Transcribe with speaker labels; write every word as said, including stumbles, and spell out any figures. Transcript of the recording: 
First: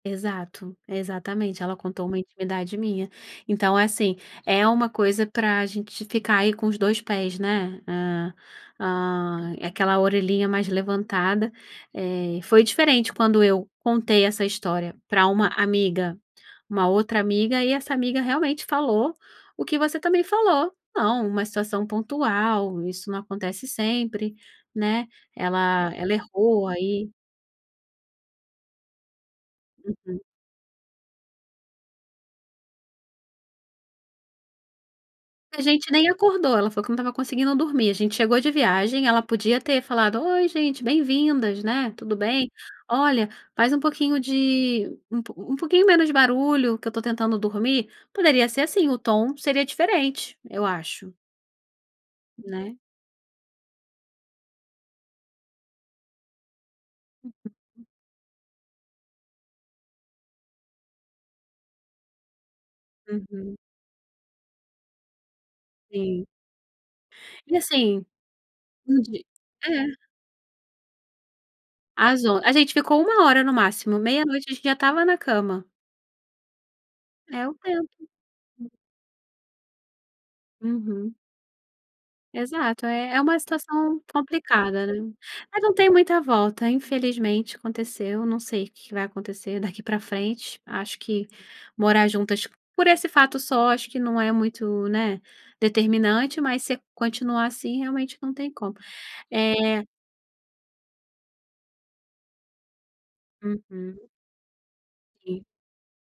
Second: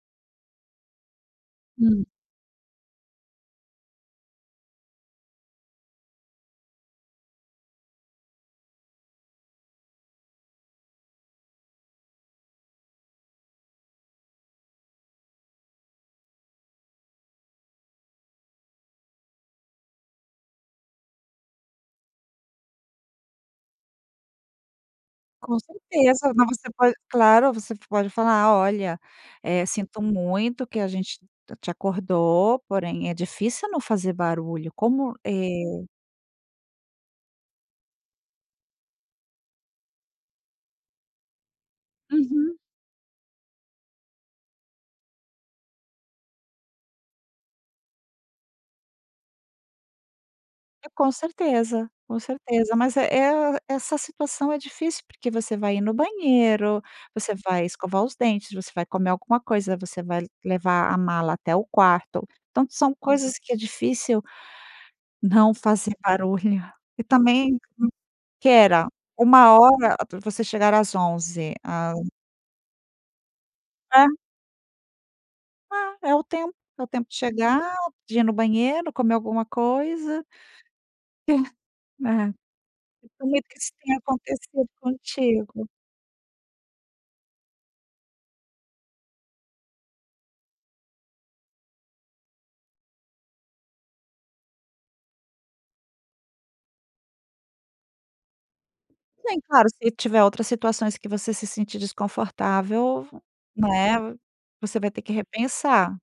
Speaker 1: Exato, exatamente, ela
Speaker 2: Hum.
Speaker 1: contou uma intimidade minha. Então assim, é uma coisa para gente ficar aí com os dois pés, né, hã, aquela orelhinha mais levantada, eh, foi diferente quando eu contei essa história para uma "amiga", uma outra amiga e essa amiga realmente falou o que você também falou: "Não, uma situação pontual, isso não acontece sempre, né".
Speaker 2: Com
Speaker 1: Ela ela
Speaker 2: certeza, não
Speaker 1: errou
Speaker 2: você pode
Speaker 1: aí.
Speaker 2: claro, você pode falar: "Olha, sinto
Speaker 1: Uhum.
Speaker 2: muito que a gente te acordou porém é difícil não fazer barulho", como, é
Speaker 1: A gente nem acordou, ela falou que não estava conseguindo dormir, a gente chegou de viagem, ela podia ter falado: "Oi gente, bem-vindas, né. Tudo bem?
Speaker 2: Uhum.
Speaker 1: Olha, faz um pouquinho de um pouquinho menos de barulho que eu estou tentando dormir", poderia ser assim, o tom seria diferente, eu
Speaker 2: E com
Speaker 1: acho.
Speaker 2: certeza, com certeza,
Speaker 1: Né.
Speaker 2: mas é é essa situação é difícil, porque você vai ir no banheiro, você vai
Speaker 1: [unintelligible]
Speaker 2: escovar os dentes, você vai comer alguma coisa, você vai levar a mala até o quarto, tanto são coisas que é
Speaker 1: Uhum.
Speaker 2: difícil não fazer
Speaker 1: Sim.
Speaker 2: barulho, e
Speaker 1: E
Speaker 2: também,
Speaker 1: assim,
Speaker 2: "quera",
Speaker 1: entendi,
Speaker 2: uma
Speaker 1: é.
Speaker 2: hora para você chegará às onze, a
Speaker 1: Azo, a gente ficou uma hora no máximo,
Speaker 2: Hã.
Speaker 1: meia noite a gente já estava na cama.
Speaker 2: Ah, é o tempo, é o tempo de
Speaker 1: É o
Speaker 2: chegar,
Speaker 1: tempo.
Speaker 2: de ir no banheiro, comer alguma coisa.
Speaker 1: Uhum.
Speaker 2: E, Aham.
Speaker 1: Exato, é é uma
Speaker 2: Bonito que isso tenha
Speaker 1: situação
Speaker 2: acontecido
Speaker 1: complicada, né. Mas
Speaker 2: contigo.
Speaker 1: não tem muita volta infelizmente aconteceu, não sei o que que vai acontecer daqui para frente, acho que morar juntas por esse fato só, acho que não é muito, né, determinante mas se continuar assim realmente não tem como,
Speaker 2: Sim, claro,
Speaker 1: eh
Speaker 2: se tiver outras situações que você se sentir desconfortável,
Speaker 1: Uhum.
Speaker 2: né, você vai ter que
Speaker 1: Sim.
Speaker 2: repensar.